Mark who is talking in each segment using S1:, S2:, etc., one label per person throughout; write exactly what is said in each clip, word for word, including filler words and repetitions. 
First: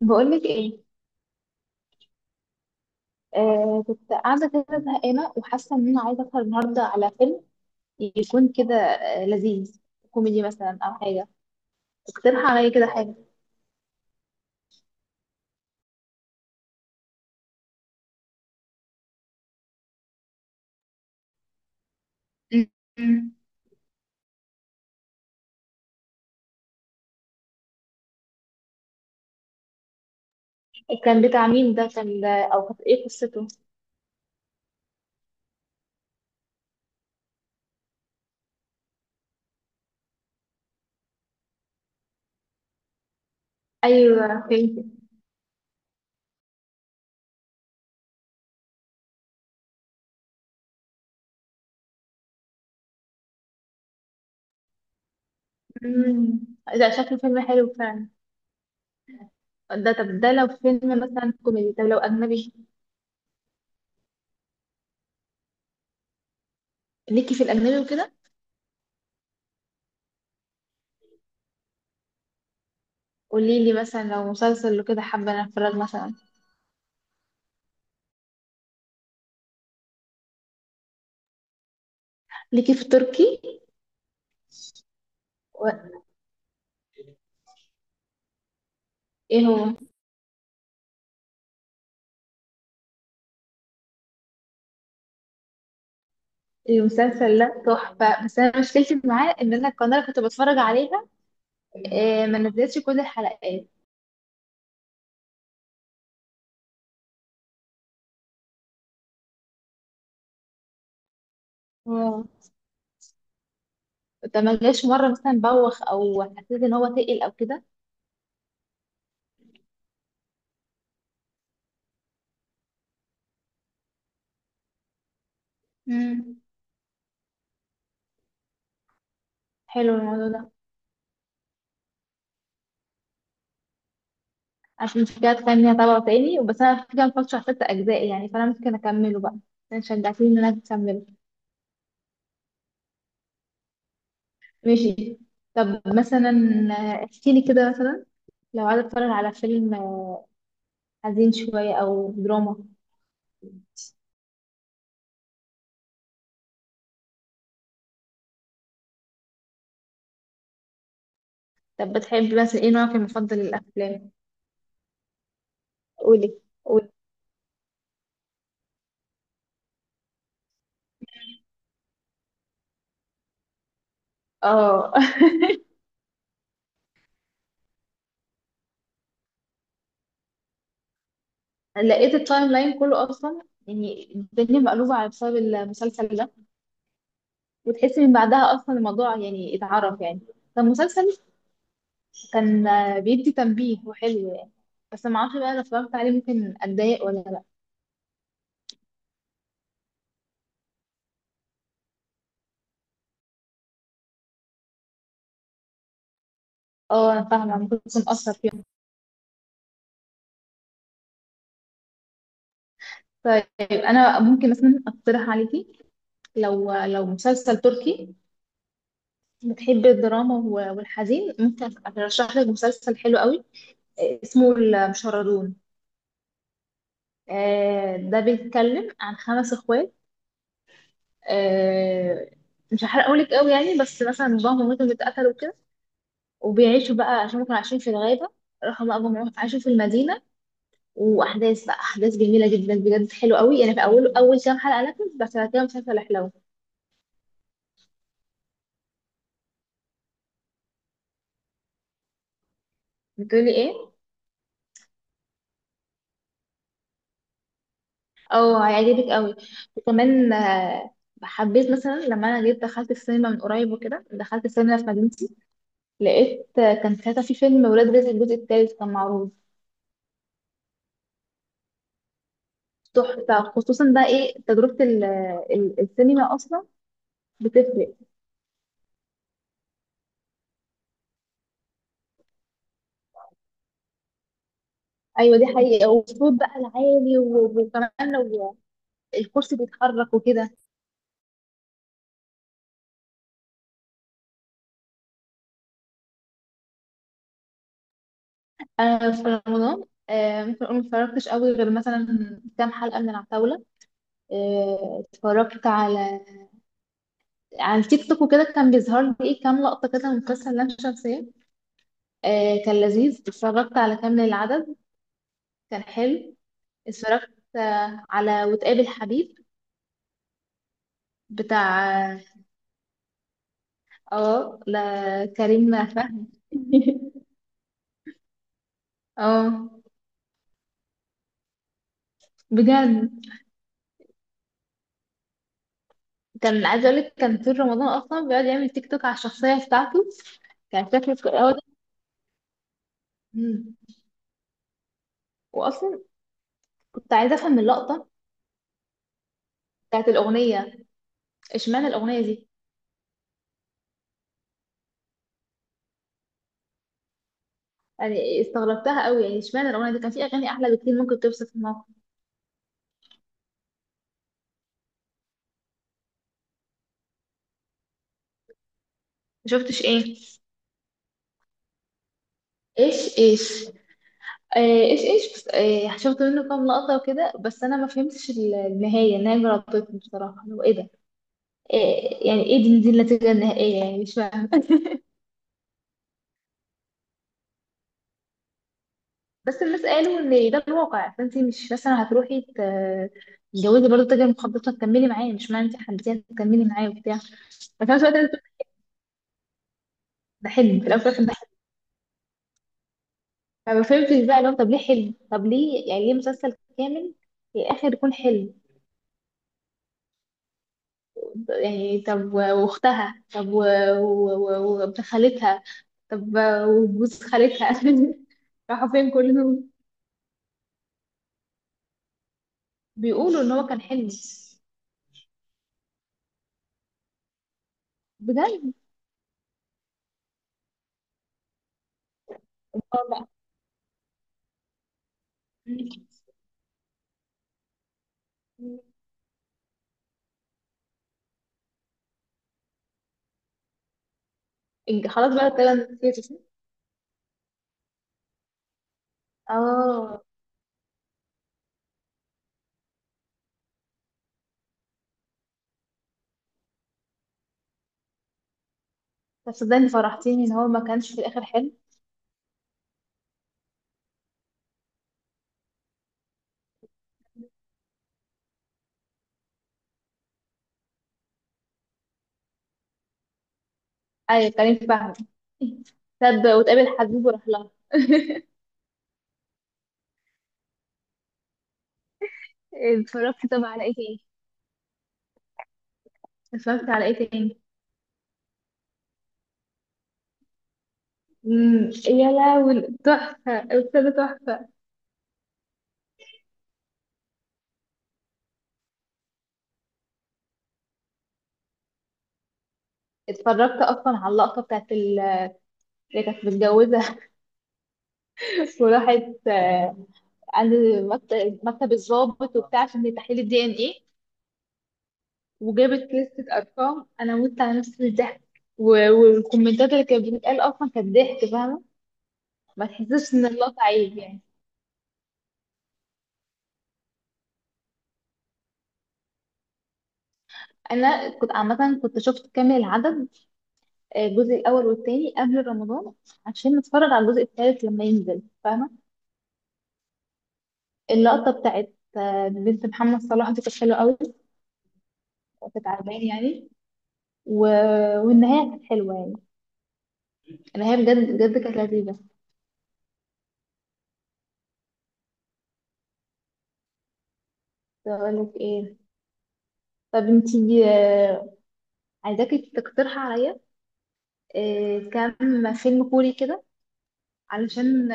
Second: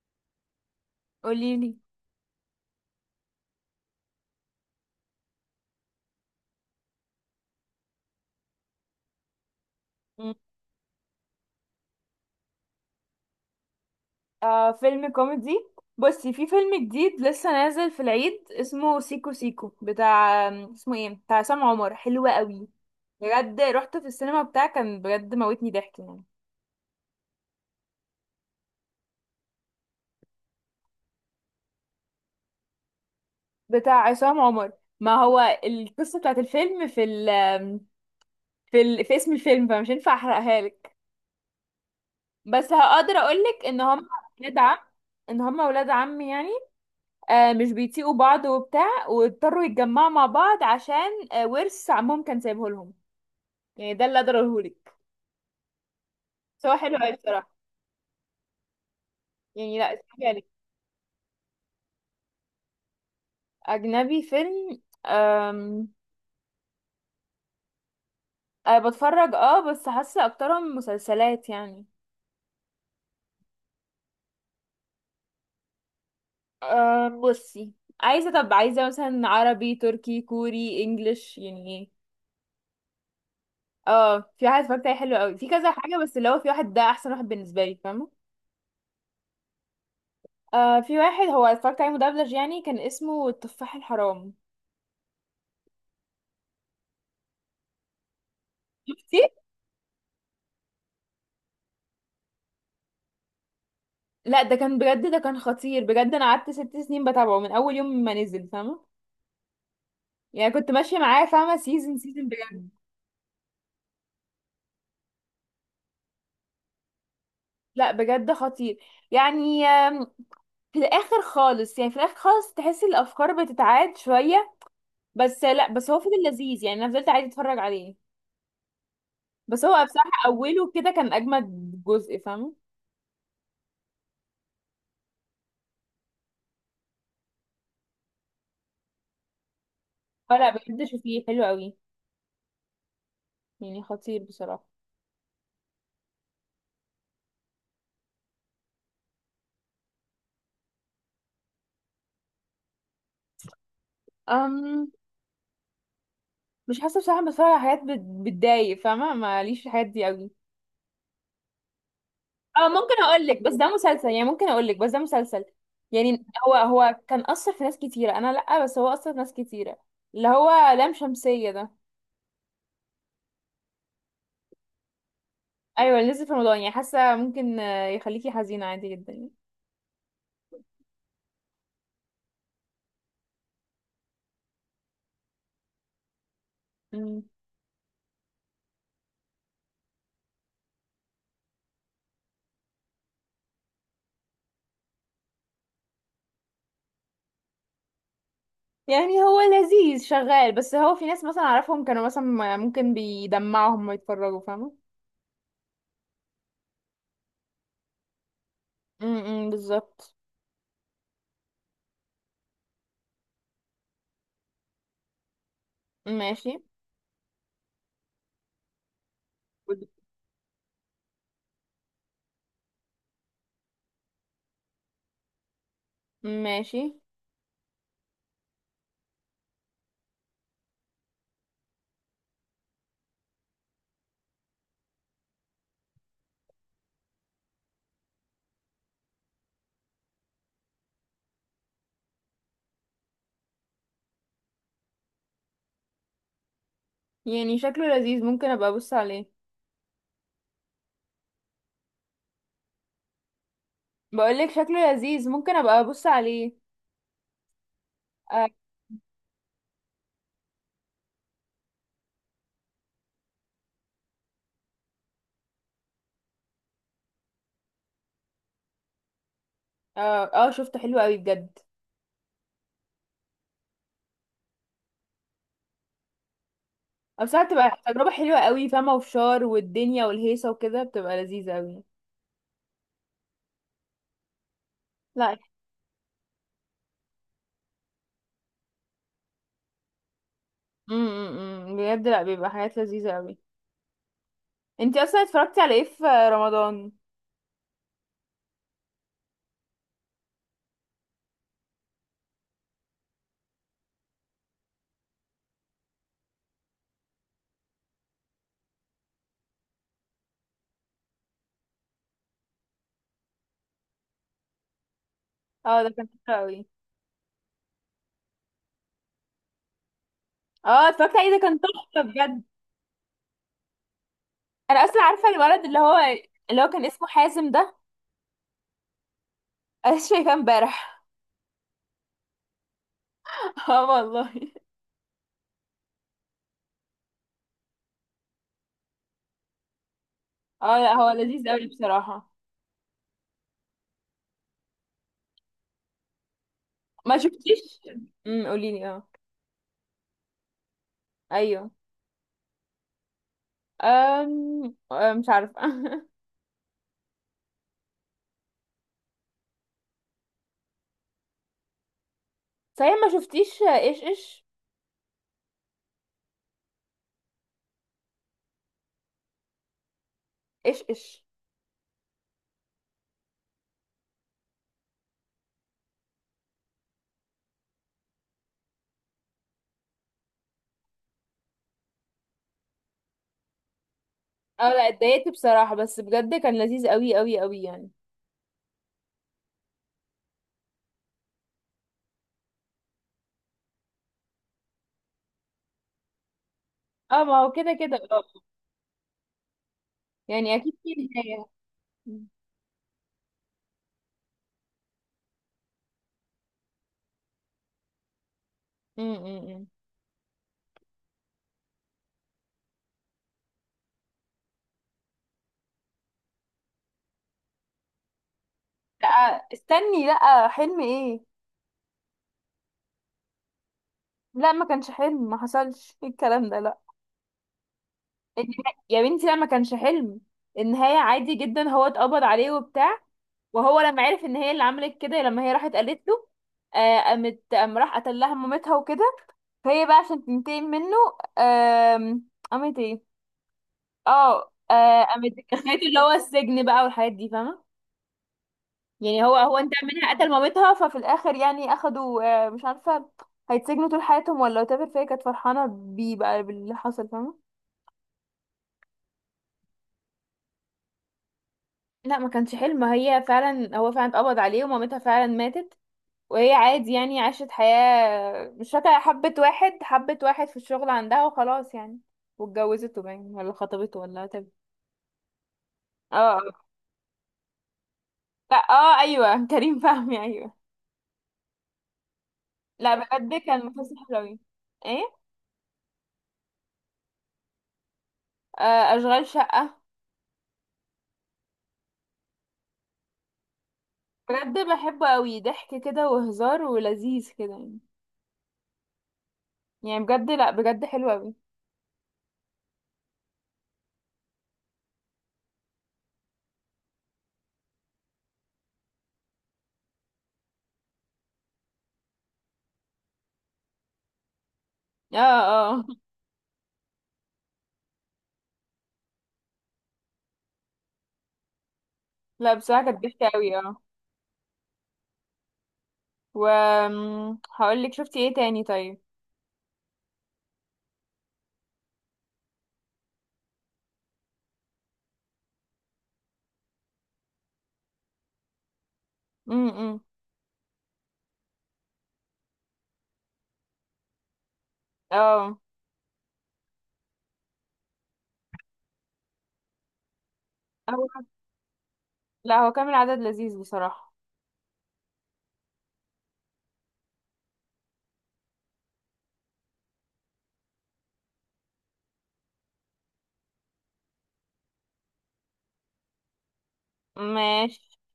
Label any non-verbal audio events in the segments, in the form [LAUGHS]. S1: بقولك ايه؟
S2: قوليلي.
S1: آه كنت قاعده كده زهقانه وحاسه ان انا عايزه اسهر النهارده على فيلم يكون كده آه لذيذ،
S2: مم.
S1: كوميدي مثلا او حاجه. اقترح عليا كده حاجه.
S2: آه، فيلم كوميدي. بصي، في فيلم جديد لسه نازل في العيد اسمه سيكو سيكو، بتاع اسمه ايه، بتاع عصام عمر، حلو
S1: م-
S2: قوي.
S1: م.
S2: بجد رحت في السينما بتاع، كان بجد موتني ضحك يعني.
S1: كان بتاع مين ده؟ كان ده او كانت ايه قصته؟
S2: بتاع عصام عمر. ما هو القصة بتاعت الفيلم في ال في ال في اسم الفيلم، فمش هينفع احرقها لك. بس هقدر اقولك ان هم
S1: ايوه
S2: ولاد عم
S1: فهمت.
S2: ان هم ولاد عم يعني. آه، مش بيطيقوا بعض وبتاع، واضطروا يتجمعوا مع بعض عشان آه، ورث عمهم كان سايبه لهم. يعني ده اللي اقدر اقولهولك.
S1: م.
S2: بس هو
S1: ده
S2: حلو قوي
S1: شكله فيلم
S2: بصراحه.
S1: حلو فعلا.
S2: يعني
S1: ده
S2: لا،
S1: طب
S2: اتفرجي
S1: ده
S2: عليه.
S1: لو فيلم مثلا كوميدي، طب لو اجنبي،
S2: اجنبي فيلم أم...
S1: ليكي في الاجنبي وكده؟
S2: أه بتفرج، اه بس حاسه اكترهم مسلسلات يعني.
S1: قولي لي مثلا لو مسلسل وكده حابه أنا اتفرج مثلا.
S2: أم... بصي، عايزه، طب عايزه مثلا عربي تركي كوري انجليش يعني ايه.
S1: ليكي في تركي؟
S2: اه، في واحد اتفرجت عليه حلو قوي، في
S1: و...
S2: كذا حاجه، بس اللي هو في واحد ده احسن واحد بالنسبه لي، فاهمه.
S1: ايه هو؟
S2: آه، في واحد هو اتفرجت عليه مدبلج يعني، كان اسمه التفاح الحرام.
S1: المسلسل ده تحفة، بس أنا مشكلتي
S2: شفتي؟
S1: معاه إن أنا القناة اللي كنت بتفرج عليها آه، ما نزلتش كل الحلقات.
S2: لا، ده كان بجد، ده كان خطير بجد. انا قعدت ست سنين بتابعه من اول يوم ما نزل، فاهمه. يعني كنت ماشيه معاه، فاهمه، سيزون
S1: واو.
S2: سيزون، بجد.
S1: ده ما جاش مرة مثلا بوخ أو حسيت إن هو تقل أو كده؟
S2: لا بجد خطير. يعني آم، في الاخر خالص، يعني في الاخر خالص تحس الافكار بتتعاد شويه. بس لا، بس هو فضل
S1: مم.
S2: لذيذ يعني، انا فضلت عادي اتفرج عليه. بس هو
S1: حلو
S2: بصراحه
S1: الموضوع ده،
S2: اوله كده كان اجمد جزء، فاهمه.
S1: عشان مش كده تخليني أتابعه تاني. بس أنا في كام فترة شفت أجزاء يعني، فأنا ممكن أكمله بقى عشان شجعتني إن أنا
S2: فلا بجد،
S1: أكمله.
S2: شوفيه حلو قوي. يعني خطير بصراحه.
S1: ماشي. طب مثلا، آه، احكيلي كده مثلا لو عايزة أتفرج على فيلم آه، حزين شوية أو دراما.
S2: أم مش حاسه بصراحه، بتفرج على حاجات بت- بتضايق فاهمه، ماليش في الحاجات دي قوي.
S1: طب بتحب مثلا
S2: اه
S1: إيه نوعك
S2: ممكن اقول
S1: المفضل
S2: لك بس ده مسلسل.
S1: للأفلام؟
S2: يعني ممكن اقول لك بس ده مسلسل يعني
S1: قولي
S2: هو
S1: قولي.
S2: هو كان اثر في ناس كتيره، انا لا، بس هو اثر في ناس كتيره. اللي هو لام شمسيه ده.
S1: اه.
S2: ايوه اللي نزل في رمضان. يعني حاسه ممكن آه، يخليكي حزينه عادي جدا يعني.
S1: [LAUGHS] لقيت التايم لاين كله اصلا، يعني الدنيا مقلوبه على بسبب المسلسل ده.
S2: مم.
S1: وتحسي من بعدها اصلا الموضوع يعني اتعرف يعني. فالمسلسل كان آه، بيدي تنبيه وحلو يعني. بس ما اعرفش بقى لو اتفرجت عليه ممكن اتضايق ولا لا.
S2: يعني هو لذيذ شغال، بس هو في ناس مثلا اعرفهم كانوا مثلا ما- ممكن بيدمعهم ما يتفرجوا، فاهمه.
S1: اه انا فاهمه، ممكن تكون اثر فيهم.
S2: امم بالظبط.
S1: طيب. انا ممكن مثلا اقترح عليكي.
S2: ماشي.
S1: لو لو مسلسل تركي، بتحبي الدراما والحزين، ممكن ارشح لك مسلسل حلو قوي. آه، اسمه المشردون.
S2: ماشي.
S1: آه، ده بيتكلم عن خمس اخوات. آه، مش هحرقهولك قوي يعني، بس مثلا باباهم ومامتهم اتقتلوا كده وبيعيشوا بقى، عشان هم كانوا عايشين في الغابة، راحوا بقى هم عاشوا في المدينة. وأحداث بقى أحداث جميلة جدا بجد، حلو قوي يعني في أول أول كام حلقة، لكن بس بعد كده مسلسل حلو.
S2: يعني شكله لذيذ، ممكن ابقى ابص عليه.
S1: بتقولي إيه؟
S2: بقولك شكله لذيذ ممكن ابقى ابص عليه. آه،
S1: أه هيعجبك قوي. وكمان آه، حبيت مثلا لما أنا جيت دخلت السينما من قريب وكده، دخلت السينما في مدينتي، لقيت آه، كان ساعتها في فيلم ولاد رزق الجزء التالت كان معروض.
S2: اه اه، شفته حلو قوي بجد.
S1: تحفة، خصوصا بقى ايه تجربة ال- ال- السينما اصلا.
S2: او ساعات بتبقى
S1: بتفرق.
S2: تجربة حلوة قوي، فاهمة، وفشار والدنيا والهيصة وكده بتبقى لذيذة قوي.
S1: ايوه
S2: لا.
S1: دي حقيقة، والصوت بقى العالي و- وكمان لو الكرسي بيتحرك وكده.
S2: امم، بجد لا، بيبقى حاجات لذيذة قوي. انتي اصلا اتفرجتي على ايه في رمضان؟
S1: انا في رمضان آه، ممكن اقول ما اتفرجتش قوي غير مثلا كام حلقة من العتاولة. آه، اتفرجت على على التيك توك وكده، كان بيظهر لي ايه كام لقطة كده من مسلسل لام شمسية. آه، كان لذيذ، اتفرجت على كامل العدد.
S2: اه
S1: كان
S2: ده كان حلو
S1: حلو.
S2: قوي.
S1: اتفرجت آه، على وتقابل حبيب
S2: اه اتفرجت عليه، ده كان تحفة
S1: بتاع،
S2: بجد.
S1: اه
S2: انا
S1: ده
S2: اصلا عارفة الولد اللي
S1: كريم
S2: هو،
S1: فهمي.
S2: اللي هو كان اسمه
S1: [LAUGHS]
S2: حازم ده.
S1: اه.
S2: انا لسه شايفاه امبارح.
S1: بجد
S2: [LAUGHS] اه والله.
S1: كان عايزه اقول لك كان طول رمضان اصلا بيقعد يعمل تيك توك على الشخصيه بتاعته.
S2: اه
S1: كان
S2: لا هو
S1: شكله في
S2: لذيذ
S1: الأول
S2: قوي
S1: ده.
S2: بصراحة.
S1: مم. واصلا كنت
S2: ما
S1: عايزه افهم
S2: شفتيش.
S1: اللقطه
S2: امم قوليلي، اه.
S1: بتاعت الاغنيه.
S2: ايوه.
S1: اشمعنى الاغنيه دي؟
S2: أم... أم، مش عارفة. [LAUGHS]
S1: يعني استغربتها قوي يعني، اشمعنى الاغنيه دي؟ كان في اغاني احلى بكتير ممكن توصف الموقف.
S2: صحيح، ما شفتيش ايش ايش؟
S1: ما شفتش ايه؟
S2: ايش ايش.
S1: ايش ايش. آه ايش ايش، بس آه شفت منه كام لقطه وكده، بس انا ما فهمتش ال- النهايه النهايه جربتني بصراحه لو ايه ده. إيه يعني؟ ايه دي, دي النتيجة النهائية؟ يعني مش فاهمة.
S2: اه لا، اتضايقت بصراحة، بس بجد كان لذيذ قوي قوي قوي يعني.
S1: بس الناس قالوا ان ده الواقع، فانت مش مثلا هتروحي ت- تتجوزي برضه تاجر مخدرات، هتكملي معاه؟ مش معنى انت حبيتيه هتكملي معاه وبتاع.
S2: اه ما هو كده
S1: ففي
S2: كده
S1: نفس الوقت
S2: اه.
S1: أنا بتقول ده
S2: يعني اكيد
S1: حلم في الاول وفي
S2: في
S1: الآخر ده
S2: نهاية.
S1: حلم.
S2: م-
S1: فما فهمتش بقى لو طب ليه حلم؟ طب ليه يعني ليه مسلسل كامل في الاخر يكون حلم؟
S2: م- م.
S1: يعني طب و- واختها، طب و- و- و- وابن خالتها، طب وجوز خالتها، [LAUGHS] راحوا
S2: لا،
S1: فين كلهم؟
S2: استني، لا، حلم ايه؟
S1: بيقولوا ان هو كان حلم.
S2: لا ما كانش حلم، ما حصلش، إيه الكلام ده، لا. النها-
S1: بجد.
S2: يا بنتي لا، ما كانش حلم. النهاية عادي جدا، هو اتقبض عليه وبتاع. وهو لما عرف ان هي اللي عملت كده، لما هي راحت قالت له، آه قامت قام راح قتل لها مامتها وكده. فهي بقى عشان تنتقم منه، آم، قامت ايه، اه آه،
S1: إج-
S2: قامت
S1: خلاص بقى كده
S2: دخلته اللي هو
S1: نسيته صح؟
S2: السجن بقى والحاجات دي، فاهمة. يعني هو هو انت منها
S1: اه.
S2: قتل مامتها، ففي الاخر يعني اخدوا آه، مش عارفة، هيتسجنوا طول حياتهم ولا whatever. فهي كانت فرحانة بيه بقى باللي حصل، فاهمة.
S1: طب صدقني فرحتيني ان هو ما كانش في الاخر حلو.
S2: لا ما كانش حلم، هي فعلا، هو فعلا اتقبض عليه، ومامتها فعلا ماتت. وهي عادي يعني، عاشت حياة مش فاكرة، حبت واحد، حبت واحد في الشغل عندها، وخلاص يعني. واتجوزته باين ولا خطبته ولا تب.
S1: ايوه كريم فهمي.
S2: اه آه.
S1: تصدق وتقابل حبيب وراح لها.
S2: لا اه ايوه [LAUGHS] كريم فهمي، ايوه. لا بجد
S1: اتفرجت
S2: كان
S1: طبعا على ايه
S2: مسلسل حلو
S1: تاني؟
S2: اوي. ايه.
S1: اتفرجت على ايه تاني؟
S2: آه اشغال شقة.
S1: امم. يا لهوي تحفه الاستاذه
S2: بجد
S1: تحفه.
S2: بحبه اوي، ضحك كده وهزار ولذيذ كده يعني. يعني بجد لا بجد حلو اوي.
S1: اتفرجت اصلا على اللقطه بتاعت ال- اللي كانت متجوزه، [LAUGHS] وراحت آه، عند مكت- مكتب الضابط وبتاع عشان تحليل الدي ان ايه،
S2: اه اه [LAUGHS]
S1: وجابت لستة أرقام، أنا مت على نفسي من الضحك. و- والكومنتات اللي كانت بتتقال أصلا كانت ضحك فاهمة.
S2: لا بصراحة
S1: ما
S2: كانت ضحكة
S1: تحسش إن
S2: اوي اه.
S1: اللقطة عيب يعني.
S2: و هقول لك، شفتي ايه تاني طيب؟
S1: أنا كنت عامة كنت شفت كامل العدد آه، الجزء الأول والتاني قبل رمضان عشان نتفرج على الجزء التالت لما ينزل فاهمة.
S2: امم
S1: اللقطة بتاعت آه، بنت محمد صلاح دي كانت حلوة أوي،
S2: اه.
S1: كانت عجباني يعني. و... والنهاية كانت حلوة يعني، النهاية
S2: هو
S1: بجد بجد كانت لذيذة.
S2: لا هو كامل عدد لذيذ بصراحة.
S1: كنت أقول لك إيه؟ طب انتي آه، عايزاكي تقترحي عليا إيه، كام فيلم كوري كده
S2: ماشي.
S1: علشان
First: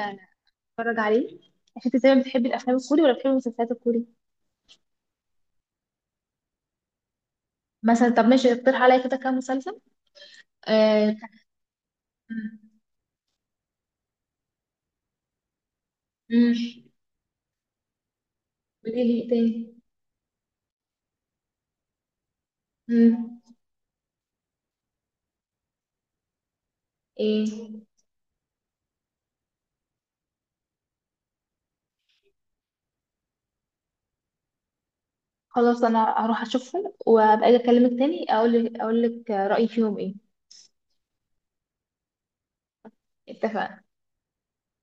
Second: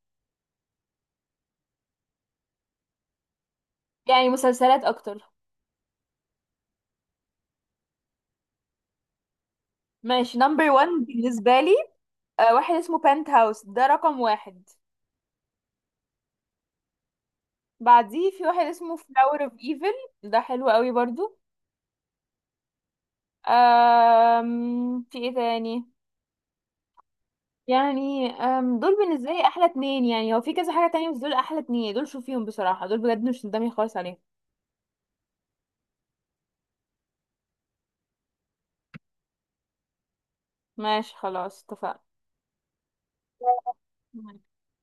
S1: اتفرج عليه؟ مش انت زي ما بتحبي الافلام الكوري ولا بتحبي المسلسلات الكوري؟
S2: يعني مسلسلات اكتر.
S1: مثلا طب ماشي، اقترح عليا كده كام مسلسل.
S2: ماشي، نمبر وان
S1: آه، كان-
S2: بالنسبة لي. آه، واحد اسمه بنت هاوس، ده رقم واحد.
S1: مم،
S2: بعديه، في واحد اسمه
S1: قولي لي إيه
S2: فلاور اوف
S1: تاني؟
S2: ايفل، ده حلو قوي برضو.
S1: مم،
S2: أم... في ايه تاني؟
S1: ايه.
S2: يعني أم... دول بالنسبة لي احلى اتنين، يعني هو في كذا حاجة تانية، بس دول احلى اتنين، دول شوفيهم بصراحة، دول بجد مش ندمي خالص عليهم.
S1: خلاص انا هروح اشوفهم وابقى اجي اكلمك تاني، اقول لك اقول لك رايي فيهم ايه.
S2: ماشي خلاص.
S1: اتفقنا.
S2: اتفقنا.